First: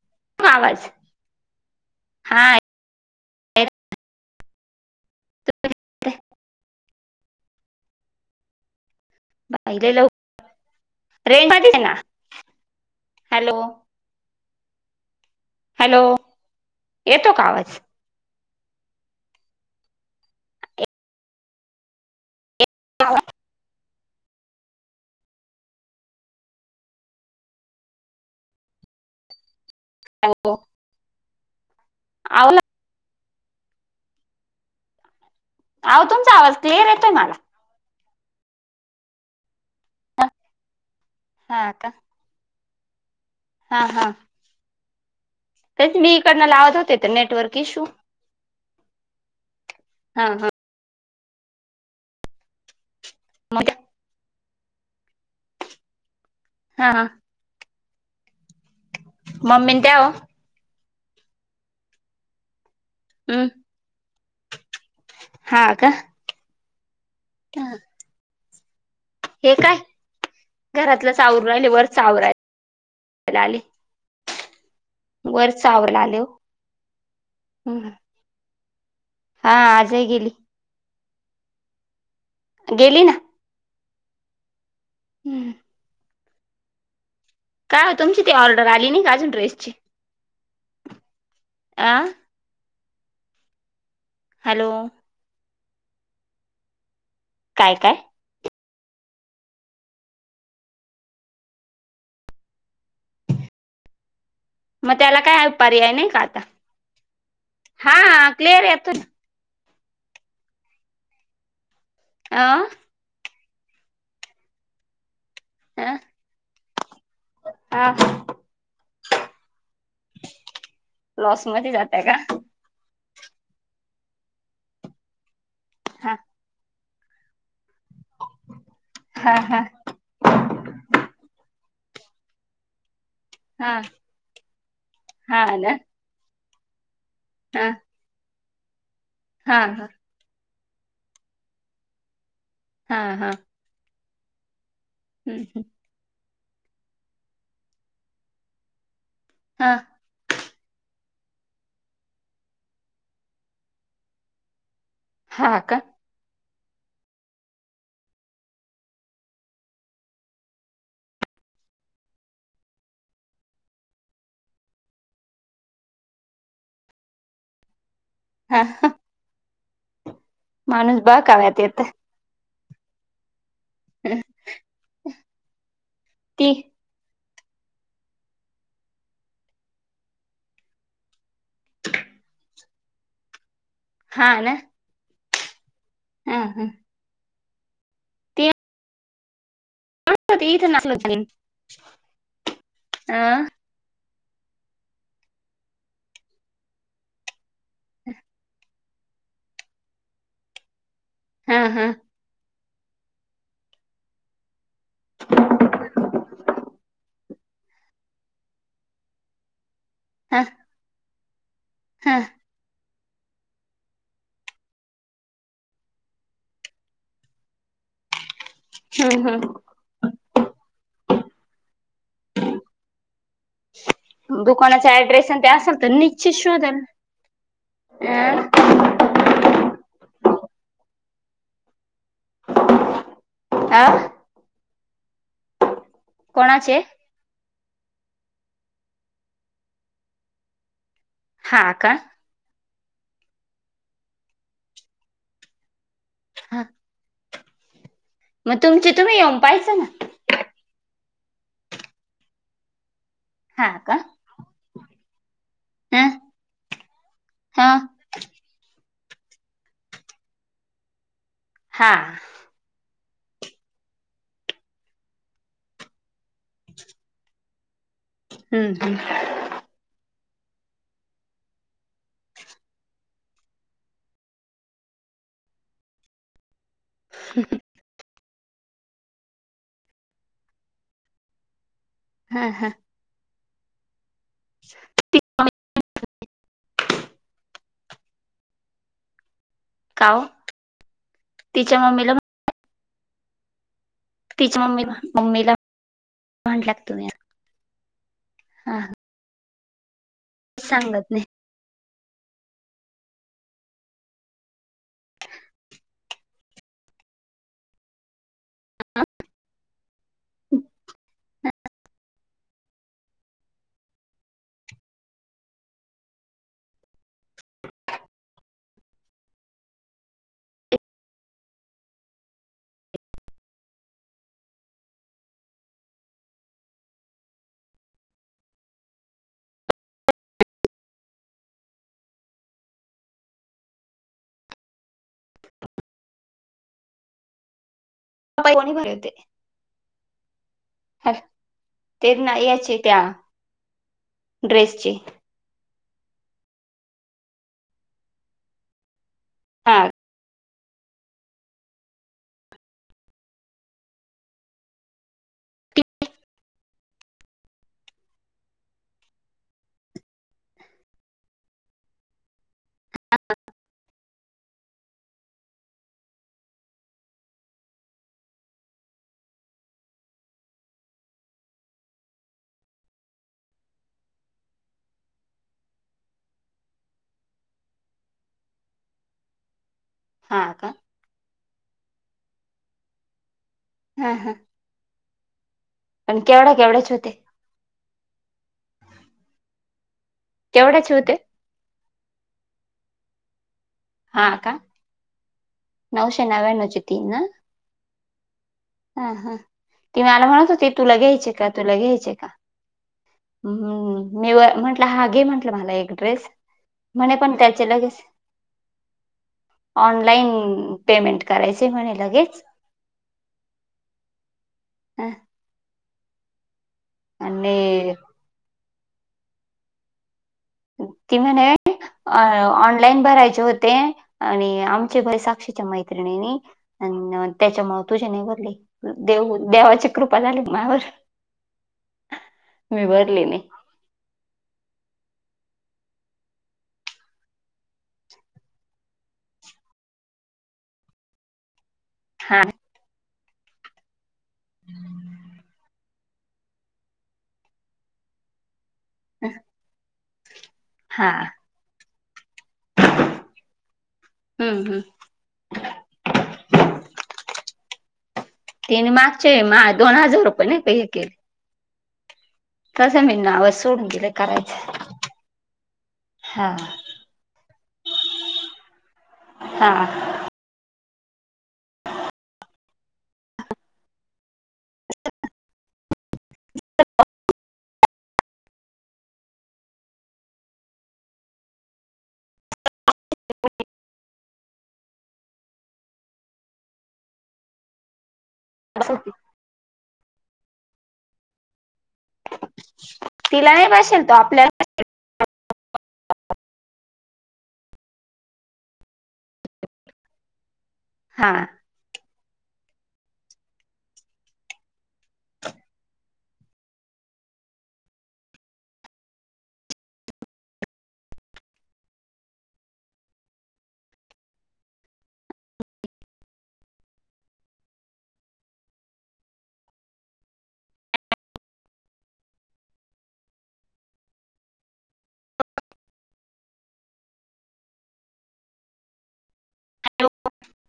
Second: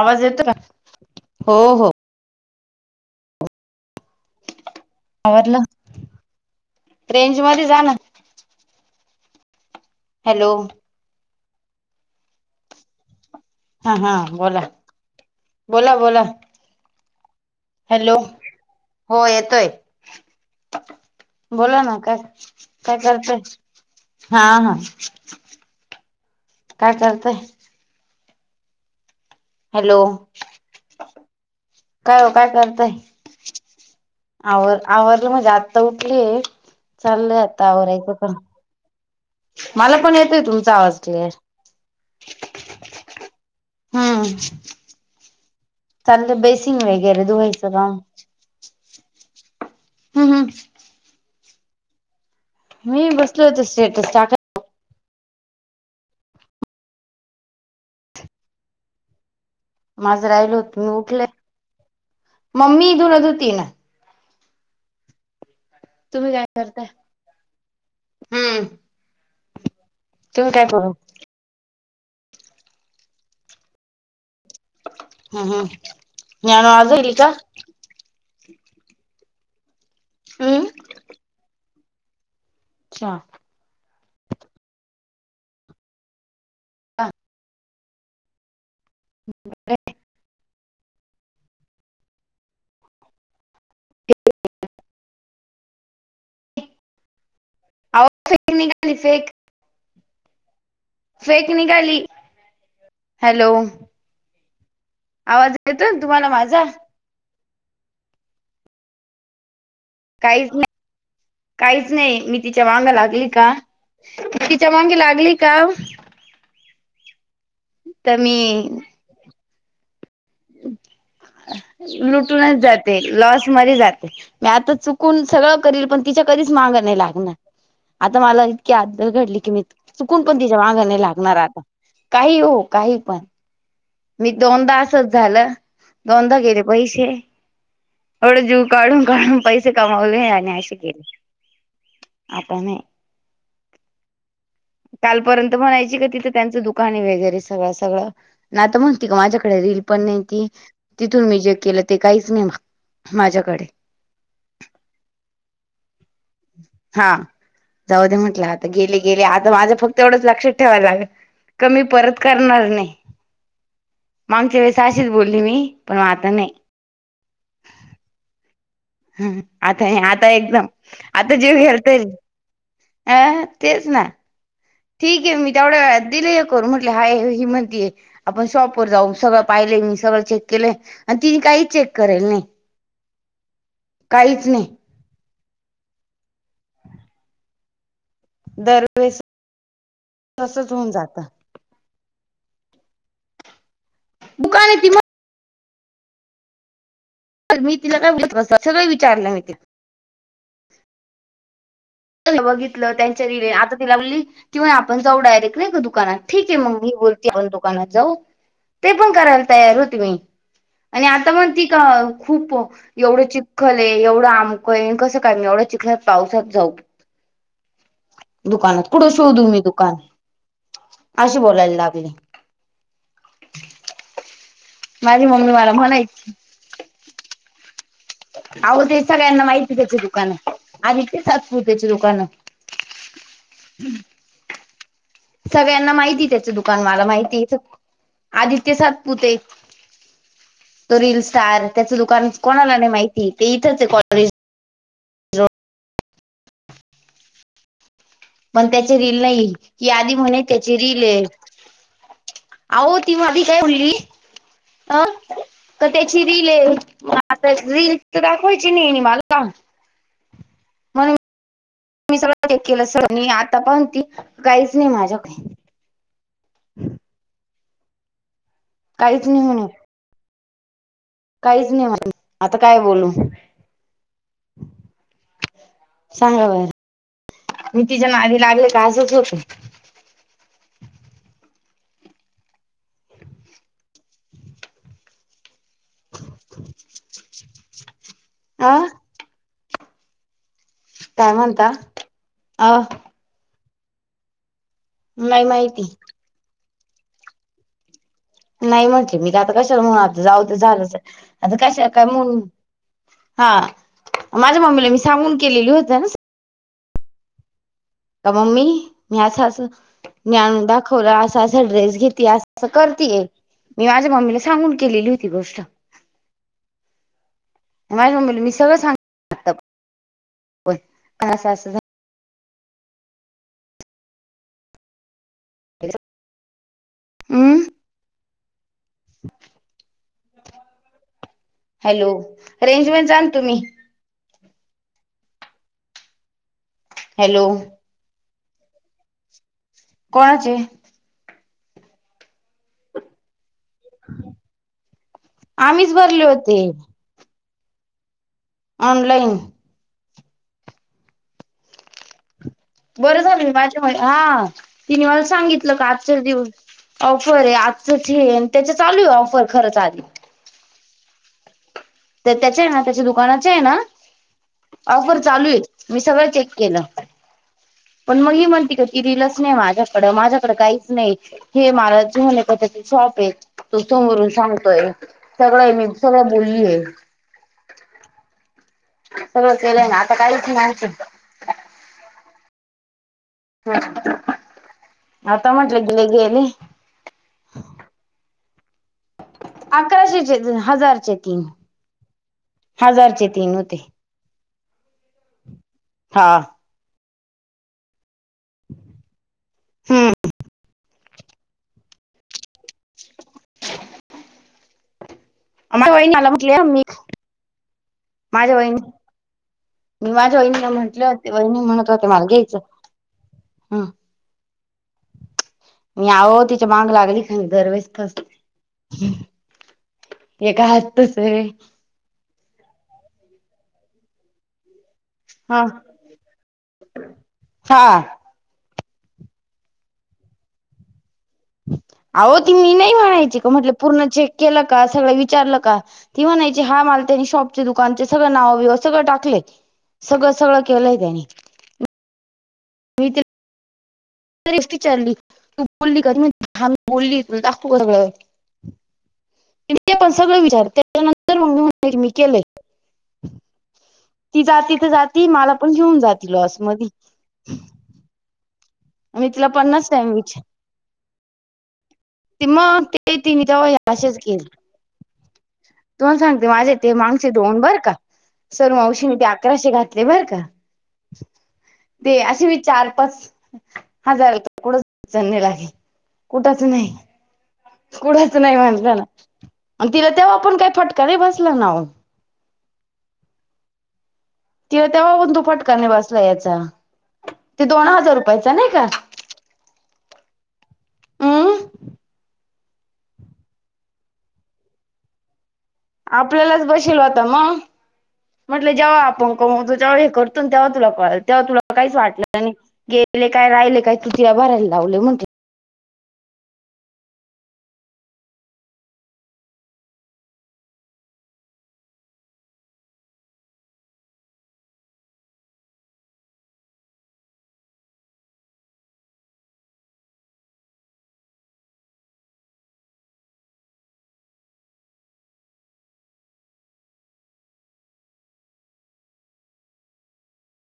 आवाज येतो का आवाज हो हो हा आवरलं रेंज मध्ये जाण बाहिलेलव [unintelligible] हॅलो रेज मध्ये आहे हॅलो हा हा बोला बोला हॅलो बोला येतो का आवाज हॅलो हो येतोय बोला ना काय? काय करताय हा हा काय करताय? हॅलो काय ओ काय आव करताय आवर आवरलं माज आत आता आव तुमचा उठलीय आवाज क्लिअर येतोय मला चालय आता आवरयचं पण मला पण येतय तुमचा आवाज क्लेअर हा का हा हा हम्म तेच मी चाललंय इकडनं लावत बेसिंग होते तर वगैरे नेटवर्क धुवायचं इश्यू काम. हा हम्म हा हम्म मी बसलो होत मग स्टेटस टाकत हा हा मम्मीनी माझं राहिल होत मी उठले मम्मी इ धुण हम् धुतिये ना हा का तुम्ही काय करताय हम्म हे काय तुम्ही काय करू घरातलच आवरू राहिले वरच आवरायला आले हम्म हम्म वरच आवरायला आले ओ ज्ञानू आज येईल का? हम्म हा आजही गेली हम्म गेली ना हम्म काय तुमची ती ऑर्डर आली नाही आजून ड्रेसची अ हा हॅलो काय काय अहो फेक निघाली फेक फेक निघाली हॅलो. मग त्याला काय आवाज येतोय पर्याय ना नाही का तुम्हाला आता माझा? हा क्लिअर आहे पर काहीच नाही काहीच नाही मी तिच्या ना माग लागली का. तिच्या मागे लागली का. अ हा तर मी लॉस मध्ये जातय का लुटून नाही जात लॉस मध्ये जाते मी आता चुकून सगळं करील पण हा तिच्या कधीच माग नई लागना आता मला इतकीअददल हा घडली की मी हा चुकून पण तिच्या मागं नाही लागणार आता काही हो काही पण हा मी दोनदा असच हा झालं ना दोनदा गेले पैसे हा. एवढ जीव काढून काढून हा पैसे हा कमावले आणि असे केले आता नाही. हा हा. कालपर्यंत म्हणायची का तिथं त्यांच दुकाने वगैरे सगळं सगळं ना म्हणती का माझ्याकडे हा री पण नाही ती तिथून मी जे केलं ते काहीच नाही माझ्याकडे. हा का. हा जाऊ दे म्हटलं आता गेले गेले आता माझं फक्त एवढंच लक्षात ठेवाय लागल. कमी परत करणार नाही. मग आमच्या वेळेस अशीच बोलली मी पण आता नाही. हा. ह आता आता एकदम माणूस आता जीव बघाव्यात गेला येत तरी अ तेच ना ठीक आहे मी तेवढ्या दिले हे ती करून म्हटले हाय हि म्हणतीय. आपण शॉपवर जाऊ सगळं पाहिले मी सगळं चेक केले. आणि तिने काही चेक करेल नाही हा काहीच ना नाही. हा हा. ती दर. वेळेस तसच इथं होऊन जात. नाचल हा दुकान हाय म्हण तर मी तिला काय बत [inaudible] सगळं विचारलं मी ते हा हा. बघितलं त्यांच्या रले आता तिला म्हली किवा आपण जाऊ डायरेक्ट नाही का दुकानात ठीक आहे मी बोल आपण दुकानात जाऊ ते पण करायला तयार होती मी. हां आणि आता म्हणती का खूप एवढं चिखल आहे एवढं आमकं कसं कायम एवढं चिखल पावसात जाऊ. दुकानात कुठं शोधू मी दुकान अशी बोलायला लागली. दुकानाचा माझी ऍड्रेस आणि ते मम्मी मला असेल तर म्हणायची निश्चित शोधा. आहो दे सगळ्यांना माहिती त्याचे दुकान आदित्य सातपुतेच्या दुकानंत. अ सगळ्यांना माहिती त्याच कोणाचे दुकान मला माहितीथ. आदित्य सातपुते तो रीलील हा सटार त्याच का दुकान कोणाला नाही माहिती ते इथंच कॉलेज. हा. पण त्याची तुम्ही रील येऊन नाही पाहायचं ना की आधी म्हणे त्याची रीलील आहे. अहो ती माधी काय हा बोलली. अं का त्याची रील [unintelligible] ह हा रील त त्या कोयचीनी [unintelligible] नि मल का हां मी सगळं केलं अस आता पहून ती काहीच नाही माझ्याकडे. हम्म. हं अ काहीच नाही म्हणाली आता काय बोलू. सांगा बर. किती जन आधी लागले? काय असच होत. हां हां. ती. [unintelligible] आं. का वो. काय म्हणता? अ. तिच्या मम्मीला. नाई माइती. [unintelligible] हा नाही म्हंटले मी ते आता कशाला म्हणू आता जाऊ ते झालंचय. सांगत नाही आता कशा काय म्हणू, हां, माझ्या मम्मीला मी सांगून केलेली होत ना. अ, मम्मी हा? मी असं अस ज्ञान दाखवलं अस अस ड्रेस घेतीया अस अ, करतीय मी माझ्या मम्मीला सांगून केलेली होती गोष्ट. माज्या मम्मीला मी सगळ सांग व्हय असं असं झा [unintelligible] हूं. हॅलो, रेंजवन जाल तुम्ही. हॅलो. पई कोणी भरेते कोणाची? अ, ते ना याचे त्या ड्रेसचे. आम्हीच भरले व्हते ऑनलाईन. हा. बरं झालं मी माझ्या हा, तिने मला सांगितलं का आजचाच दिवस ऑफरहे आजचच हे, आणि त्याच चालू आहे ऑफर खरंच आज. तर त्याच्या आहे ना, त्याच्या दुकानाचेय ना ऑफर चालूये, मी सगळं चेक केलं. पण मग ही म्हणते का की रिलस नाही माझ्याकड, माझ्याकड काहीच नाही. हे मला ज होणे पद्ध शॉपहे, तो समोरून सांगतोय. सगळं आहे मी सगळ बोल्लीय. सगळच केलंय ना, आता हा काहीच नाई का इथ. हं. आता म्हटलं की आणि केवढ्या केवढ्याचे होते? अकराशेचे केवढ्याचे होते हजारचे तीन, हजारचे तीन होते. हा का? नऊशे हा नव्याण्णवची तीन? हा हा. ती हम्म मला म्हणत होती तुला घ्यायचे का, तुला घ्यायचे का? हम्म मी म्हंटलं हा घे म्ह टल माला एक माझ्या ड्रेस. वहिनीला म्हटले मी म्हणे पण त्याचे लगेच माझ्या ऑनलाईन तिला म्हंटले पेमेंट होते. वहिणी करायचे म्हणत म्हणे होते मला लगेच घ्यायचं, हम्म. ह. मी आहो तिच्या माग लागली खा दरवेससते हे काय आत तसहे. अ -ऑनलाइन भरायचे होते आणि आम ते भई हा साक्षीच्या मैत्रिणींनी, त्यानं त्याच्यामुळे हा तुझे नई भरले. देऊ, देवाची कृपा झाली मायावर. अहो ती मी नाही म्हणायची का म्हटलं पूर्ण चेक केलं का सगळं विचारलं का? ती म्हणायची हा माल त्यांनी शॉपचे दुकानचे सगळं नाव बिव सगळं टाकलय. सगळं सगळं केलंय त्यांनी. हा. [unintelligible] विचारली तू बोलली का ह मी बोलली त दाखवू सगळं [unintelligible] ह! ती पण सगळं विचार त्याच्यानंतर मग मी मी केले [unintelligible] ती हम्म जाती हम्म त जाती माला पण घेऊन जाती लॉस मधी. तीन मी मागचे तिला मा पन्नास दोन टाइम हजार विचार रुपये नाही का हे केले. ते म तसं ते मी तिने नाव तेव्हा ही सोडून दिलं असेच केले करायचं तुम्हाला सांगते हा माझ्या ते मांगचे दोन बर का. सरुमावशीनी ते अकराशे हा घातले बरं का. ते अशे बी चार पाचं हजार कुड चणे लागे कुठच नाही. कुढच नाही म्हणलं नां अन तिला तेव्हा पण काही फटका नाही बसला ना ओ. [unintelligible] तिला तेवा पण तो फटका नाही बसला याचा, ते दोन हजार रुपयाचा नही का. हम्म तिला नाही बशेल तो आपल्या आपल्यालाच बशेल होता, म म्हटलं जेव्हा आपण कमवतो तेव्हा हे करत तेव्हा तुला कळल हा तेव्हा तुला काहीच वाटलं नाही, गेले काय राहिले काय तु तिला भरायला लावले म्हटलं